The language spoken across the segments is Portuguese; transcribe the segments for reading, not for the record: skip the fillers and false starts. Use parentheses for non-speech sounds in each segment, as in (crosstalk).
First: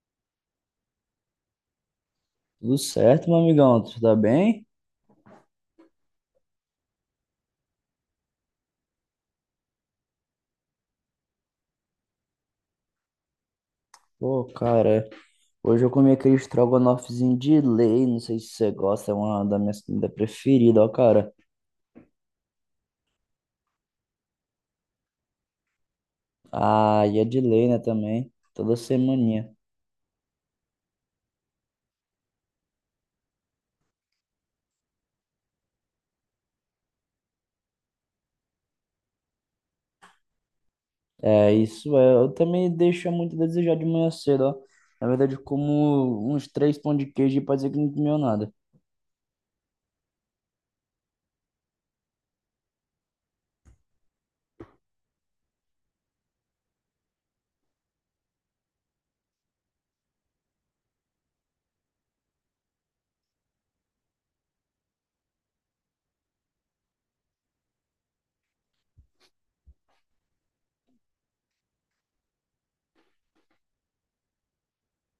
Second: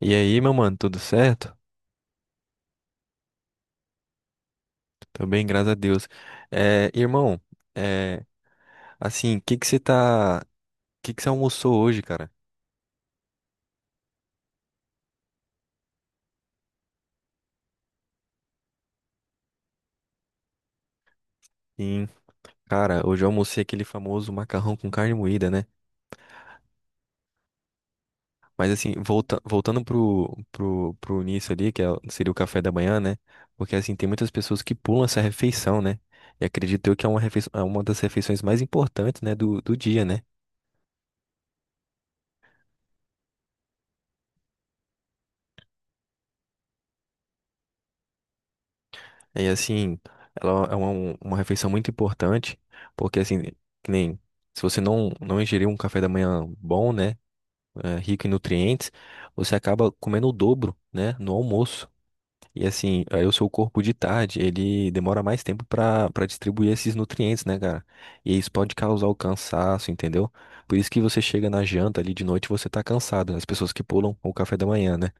E aí, meu mano, tudo certo? Tudo certo, meu amigão? Tudo tá bem? Tô bem, graças a Deus. É, irmão, é, assim, o que que você tá, que você almoçou hoje, cara? Pô, cara, hoje eu comi aquele estrogonofezinho de lei, não sei se você gosta, é uma da minha comida preferida, ó, cara. Sim, cara, hoje eu almocei aquele famoso macarrão com carne moída, né? Ah, e é de lei, né, também, Mas toda assim, semaninha. voltando pro início ali, que seria o café da manhã, né? Porque assim, tem muitas pessoas que pulam essa refeição, né? E acredito eu que é uma das refeições mais importantes, né, do dia, né? É, isso é, eu também deixo muito a desejar de manhã cedo, ó. Na verdade, eu como uns três pão de queijo e pode dizer que não comeu nada. E assim, ela é uma refeição muito importante, porque assim, que nem se você não ingerir um café da manhã bom, né? Rico em nutrientes, você acaba comendo o dobro, né? No almoço. E assim, aí o seu corpo de tarde, ele demora mais tempo para distribuir esses nutrientes, né, cara? E isso pode causar o cansaço, entendeu? Por isso que você chega na janta ali de noite, e você tá cansado, né? As pessoas que pulam o café da manhã, né?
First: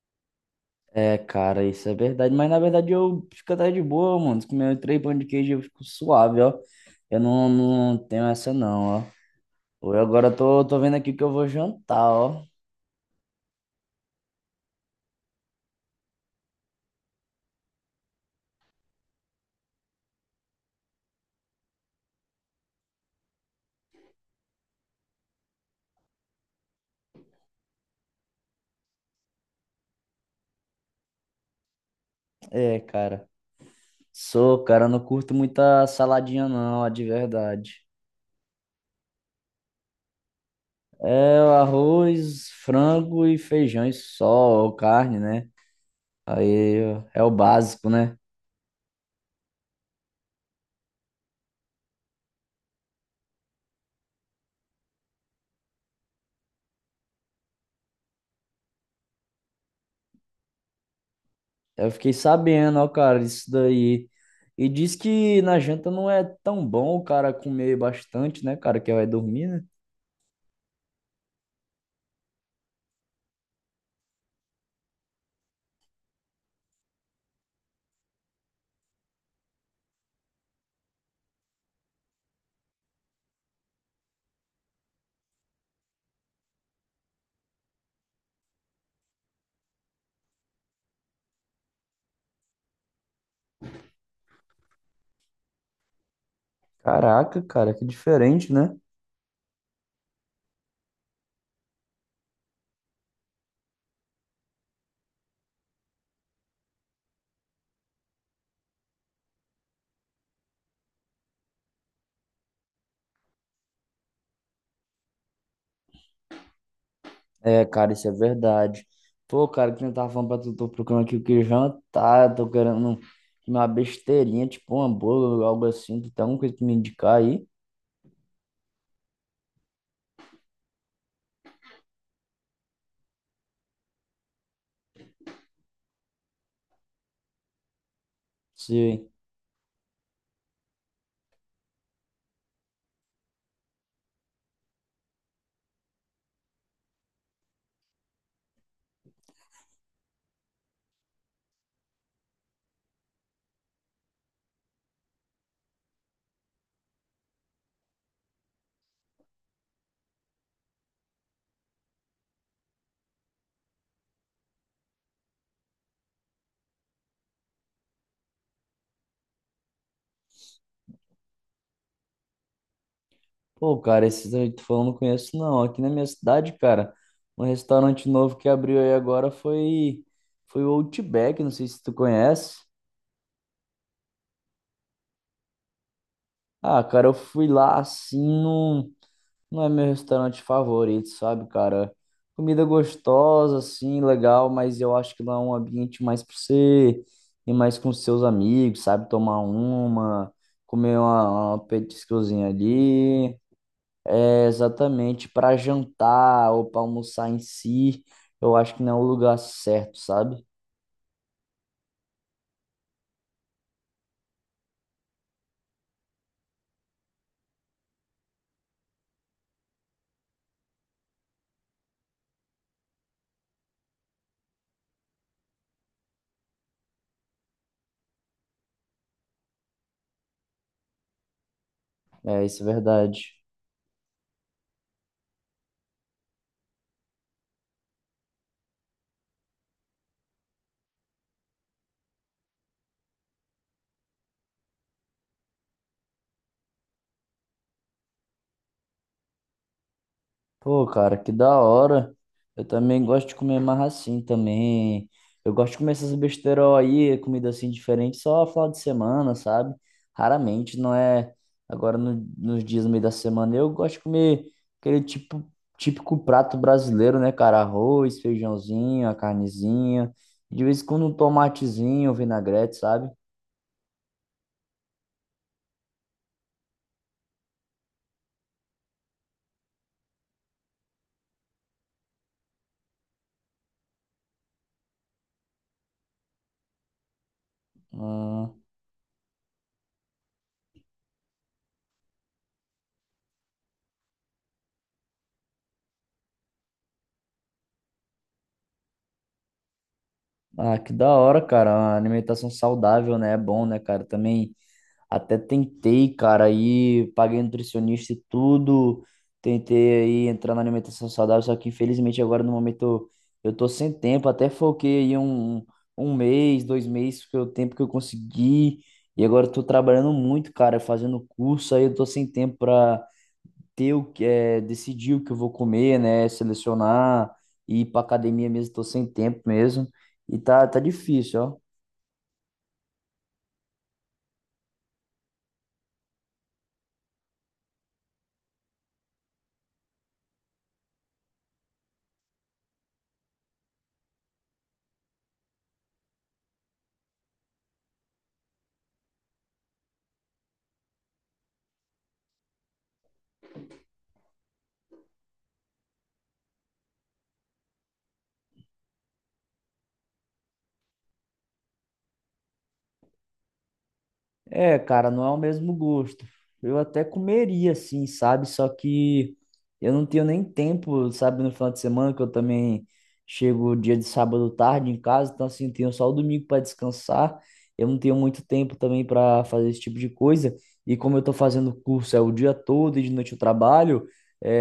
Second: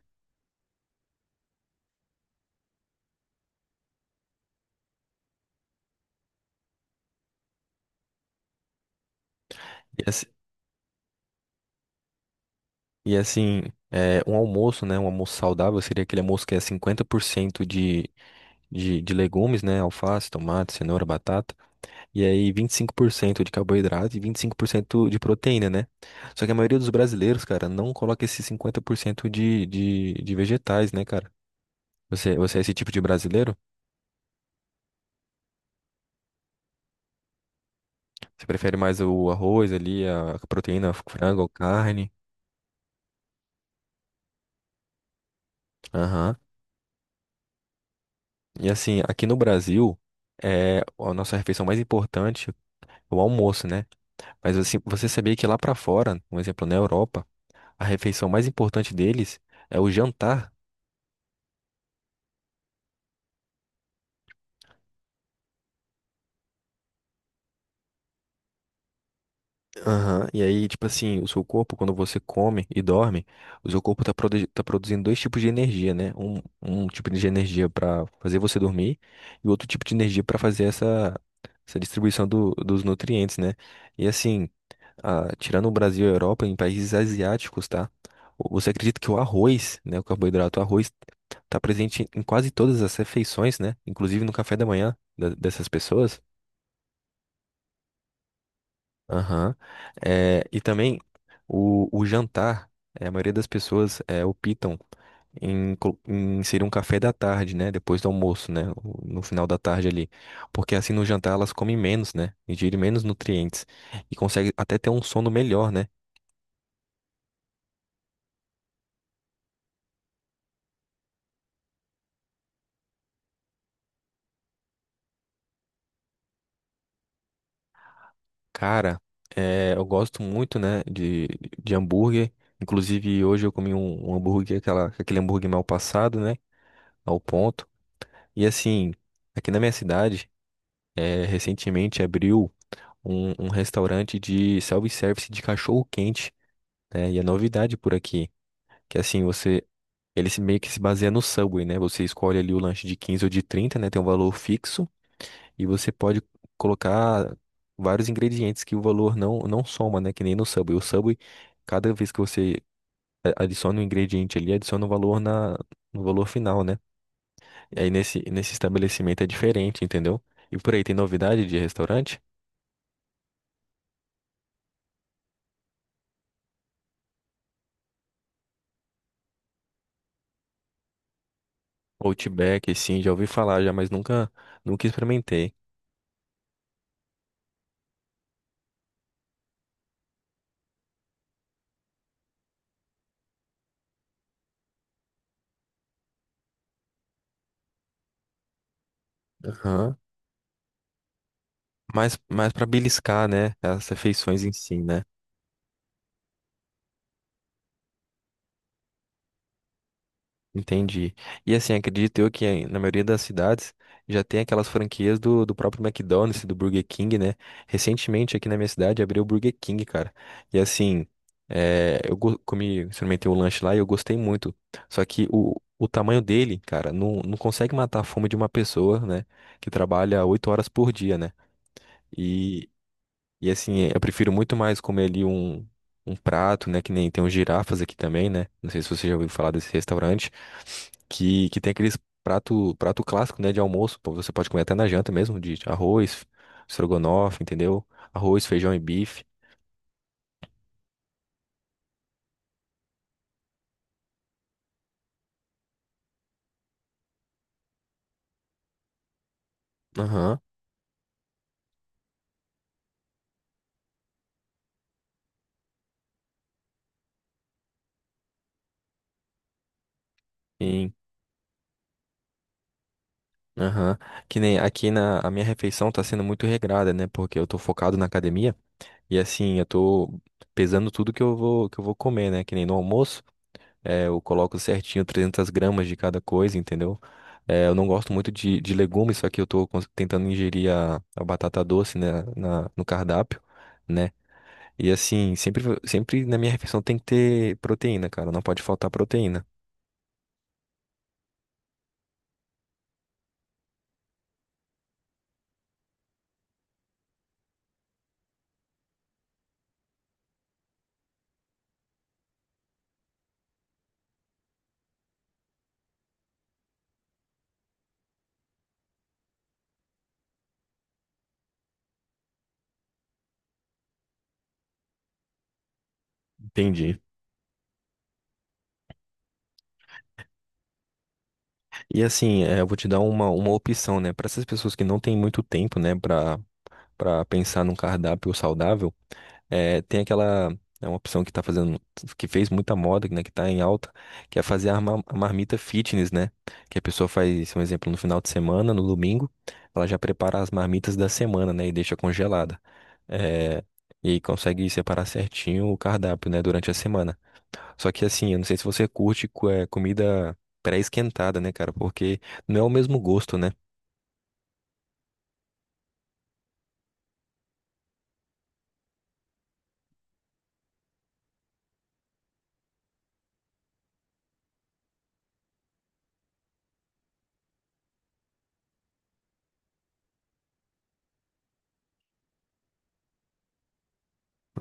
É, cara, isso é verdade, mas na verdade eu fico até de boa, mano, se comer três pão de queijo eu fico suave, ó. Eu não tenho essa não, ó. Pô, eu agora tô vendo aqui o que eu vou jantar, ó. E assim, um almoço, né? Um almoço saudável seria aquele almoço que é 50% de legumes, né? Alface, tomate, cenoura, batata. E aí 25% de carboidrato e 25% de proteína, né? Só que a maioria dos brasileiros, cara, não coloca esses 50% de vegetais, né, cara? Você é esse É, tipo de cara. brasileiro? Sou, cara, não curto muita saladinha, não, ó, de verdade. Você prefere mais o arroz ali, a proteína, frango, É ou o carne? arroz, frango e feijão e só, ou carne, né? Aham. Aí ó, é o básico, né? E assim, aqui no Brasil, a nossa refeição mais importante é o almoço, né? Mas assim, você sabia que lá pra fora, um exemplo, na Europa, a refeição mais importante deles é o jantar. Eu fiquei sabendo, ó, cara, isso daí. E diz que na janta não é tão bom o cara comer bastante, né, cara, que vai dormir, né? Aham. E aí, tipo assim, o seu corpo, quando você come e dorme, o seu corpo tá produzindo dois tipos de energia, né? Um tipo de energia pra fazer você dormir e outro tipo de energia pra fazer essa distribuição dos nutrientes, né? E assim, tirando o Brasil e a Europa, em países asiáticos, tá? Você acredita que o arroz, né, o carboidrato, o arroz, tá presente em quase todas as refeições, né? Inclusive no café da manhã dessas pessoas. Caraca, cara, que diferente, né? Aham. É, e também o jantar, a maioria das pessoas optam em inserir um café da tarde, né? Depois do almoço, né? No final da tarde ali. Porque assim no jantar elas comem menos, né? Ingerem menos nutrientes e conseguem até ter um sono melhor, né? É, cara, isso é verdade. Pô, cara, que eu tava falando pra tu, tô procurando aqui o que jantar, tô querendo uma besteirinha, tipo um hambúrguer, algo assim. Tu tem alguma coisa pra me indicar aí? Cara, eu gosto muito, né, de hambúrguer. Inclusive, hoje eu comi um hambúrguer, aquele hambúrguer mal passado, né, ao ponto. E assim, Se... aqui na minha cidade, recentemente abriu um restaurante de self-service de cachorro-quente, né, e é novidade por aqui. Que assim, você, ele se- meio que se baseia no Subway, né, você escolhe ali o lanche de 15 ou de trinta, né, tem um valor fixo. E você pode colocar vários ingredientes que o valor não soma, né? Que nem no Subway. O Subway, cada vez que você adiciona um ingrediente ali, adiciona um valor no valor final, né? E aí nesse estabelecimento é diferente, entendeu? E por aí, tem novidade de restaurante? Pô, cara, esses aí que tu falou eu não conheço, não. Aqui na minha cidade, cara, um restaurante novo que abriu aí agora foi o Outback, não sei se tu conhece. Outback, sim, já ouvi falar já, mas nunca experimentei. Ah, cara, eu fui lá assim num. Não é meu restaurante favorito, sabe, cara? Comida gostosa, assim, legal, mas eu acho que lá é um ambiente mais pra você ir mais com seus amigos, sabe? Tomar Aham. uma, comer uma, Mas, petiscozinha mas para beliscar, ali. né? As refeições É em si, né? exatamente para jantar ou para almoçar em si. Eu acho que não é o lugar certo, sabe? Entendi. E assim, acredito eu que na maioria das cidades já tem aquelas franquias do próprio McDonald's, do Burger King, né? Recentemente aqui na minha cidade abriu o Burger King, cara. E assim, eu comi, experimentei o lanche lá e eu gostei muito. Só que o tamanho dele, cara, não consegue matar a fome de uma pessoa, né? Que trabalha 8 horas por dia, né? É, isso é verdade. E assim, eu prefiro muito mais comer ali um prato, né? Que nem tem os girafas aqui também, né? Não sei se você já ouviu falar desse restaurante, que tem aqueles prato clássico, né? De almoço. Pô, você pode comer até na janta mesmo, de arroz, estrogonofe, entendeu? Arroz, feijão e bife. Pô, cara, que da hora. Eu também gosto de comer mais assim também. Eu gosto de comer essas besteiras aí, comida assim diferente, só final de semana, sabe? Aham, Raramente, não é agora nos dias no meio da semana. Eu gosto de comer aquele tipo, típico prato brasileiro, né, cara? Arroz, feijãozinho, a carnezinha. De vez em sim. quando um tomatezinho, um vinagrete, sabe? Aham. Que nem aqui na a minha refeição tá sendo muito regrada, né? Porque eu tô focado na academia e assim, eu tô pesando tudo que eu vou comer, né? Que nem no almoço. É, eu coloco certinho 300 gramas de cada coisa, entendeu? Eu não gosto muito Ah, de legumes, só que eu tô tentando ingerir a batata doce, né, no cardápio, né? E assim, sempre na minha refeição tem que ter proteína, cara, não pode faltar proteína. ah, que da hora, cara. Uma alimentação saudável, né? É bom, né, cara? Também. Até tentei, cara, aí paguei nutricionista e tudo, tentei aí entrar na alimentação saudável, só que infelizmente agora no momento eu tô sem tempo, até foquei aí um mês, dois meses, que é o tempo que eu consegui, e agora eu tô trabalhando muito, cara, fazendo curso, aí eu tô sem tempo pra ter o que é, decidir o que eu vou comer, né, Entendi. selecionar, ir pra academia mesmo, tô sem tempo mesmo, e tá difícil, ó. E assim, eu vou te dar uma opção, né, para essas pessoas que não têm muito tempo, né, para pensar num cardápio saudável, tem aquela é uma opção que tá fazendo que fez muita moda, né, que tá em alta, que é fazer a marmita fitness, né? Que a pessoa faz, um exemplo, no final de semana, no domingo, ela já prepara as marmitas da semana, né, e deixa congelada. É, e aí consegue separar certinho o cardápio, né, durante a semana. Só que assim, eu não sei se você curte comida pré-esquentada, né, cara? Porque não é o mesmo gosto, né? É, cara, não é o mesmo gosto. Eu até comeria, assim, sabe? Só que eu não tenho nem tempo, sabe, no final de semana, que eu também chego dia de sábado tarde em casa, então, assim, tenho só o domingo para descansar. Eu não tenho muito tempo também para fazer esse tipo de coisa. E como eu tô fazendo curso é o dia todo e de noite eu trabalho,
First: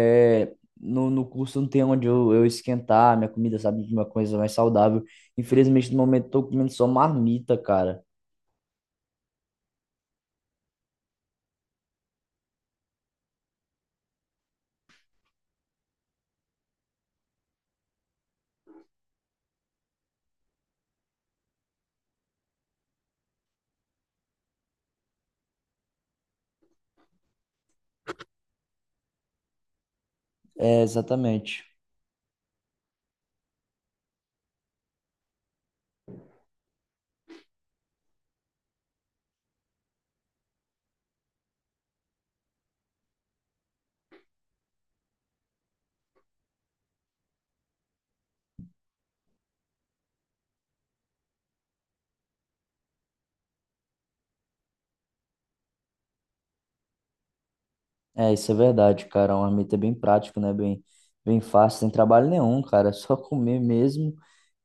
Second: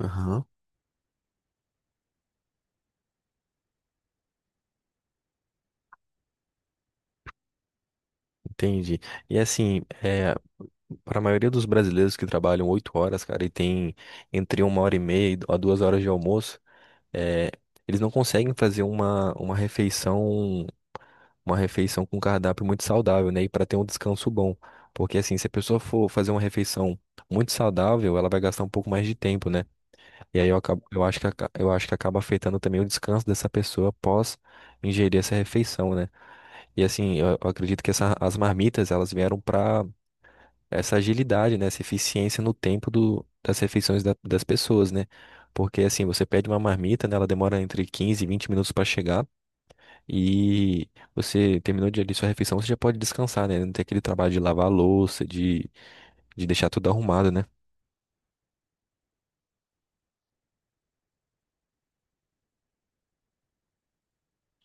Aham. No curso não tem onde eu esquentar minha comida, sabe? Uma coisa mais saudável. Infelizmente, no momento, eu tô comendo só marmita, cara. Entendi. E assim, para a maioria dos brasileiros que trabalham 8 horas, cara, e tem entre uma hora e meia e a 2 horas de almoço, é, eles não conseguem fazer uma refeição com cardápio muito saudável, né? E para ter um descanso bom. Porque assim, se a pessoa for fazer uma refeição muito saudável, ela vai gastar um pouco mais de tempo, né? E aí É, exatamente. eu acho que acaba afetando também o descanso dessa pessoa após ingerir essa refeição, né? E assim, eu acredito que as marmitas, elas vieram para essa agilidade, né? Essa eficiência no tempo das refeições das pessoas, né? Porque assim, você pede uma marmita, né? Ela demora entre 15 e 20 minutos para chegar e você terminou de ali sua refeição, você já pode descansar, né? Não tem aquele trabalho de lavar a louça, de deixar tudo arrumado, né? É, isso é verdade, cara. Um marmita é bem prático, né? Bem fácil, sem trabalho nenhum, cara. (laughs) É só comer mesmo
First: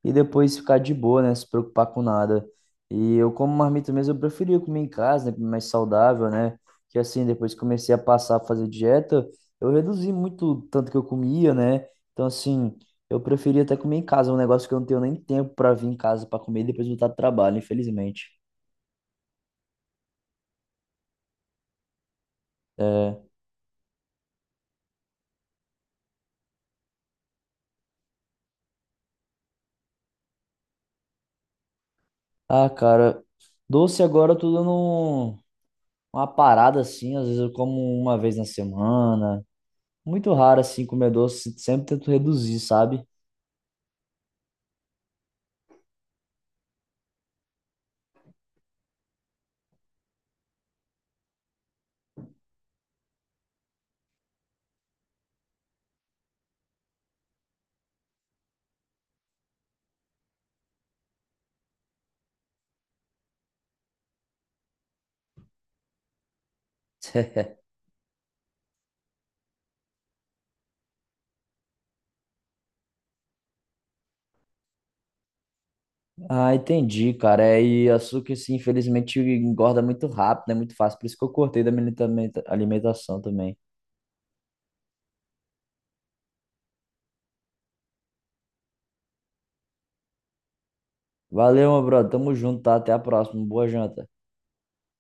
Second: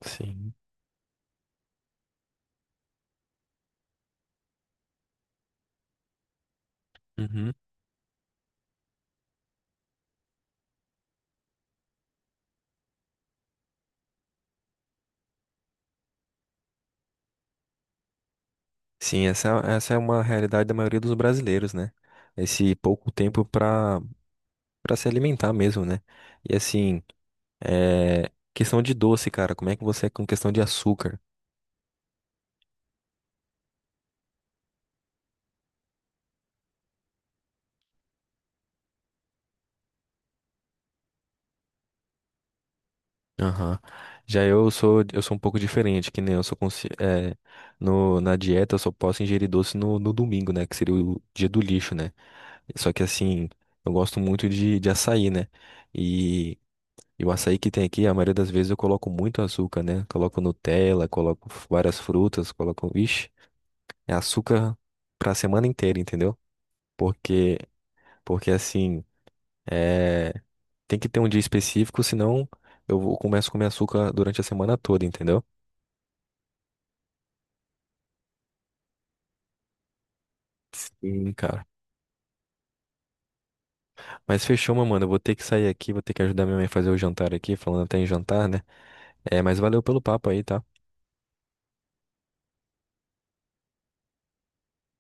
e Sim. depois ficar de boa, né? Se preocupar com nada. E eu, como marmita mesmo, eu preferia comer em casa, né? Mais saudável, né? Que assim, Uhum. depois que comecei a passar a fazer dieta, eu reduzi muito o tanto que eu comia, né? Então, assim, eu preferia até comer em casa. É um negócio que eu não tenho nem tempo para vir em casa para comer e depois voltar do trabalho, infelizmente. Sim, essa é uma realidade da maioria dos brasileiros, né? Esse pouco É. tempo para se alimentar mesmo, né? E assim, questão de doce, cara, como é que você é com questão de açúcar? Ah, cara, doce agora eu tô dando. Uma parada assim, às vezes eu como uma vez na semana. Muito raro assim comer doce, sempre tento reduzir, sabe? Aham. Já eu sou um pouco diferente, que nem eu sou consci... é, no, na dieta eu só posso ingerir doce no domingo, né? Que seria o dia do lixo, né? Só que assim, eu gosto muito de açaí, né? E, e o açaí que tem aqui, a maioria das vezes eu coloco muito açúcar, né? Coloco Nutella, coloco várias frutas, coloco. Ixi, é açúcar pra semana inteira, entendeu? Porque, (laughs) porque assim, é, tem que ter um dia específico, senão começo a comer açúcar durante a semana toda, entendeu? Ah, entendi, cara. É, e açúcar, assim, infelizmente engorda muito rápido, é muito fácil. Por isso que eu Sim, cortei cara. da minha alimentação também. Mas fechou, meu mano. Eu vou ter que sair aqui, vou ter que ajudar minha mãe a fazer o jantar aqui, falando até em jantar, né? É, mas valeu pelo papo aí, tá? Valeu, meu brother. Tamo junto, tá? Até a próxima. Boa janta.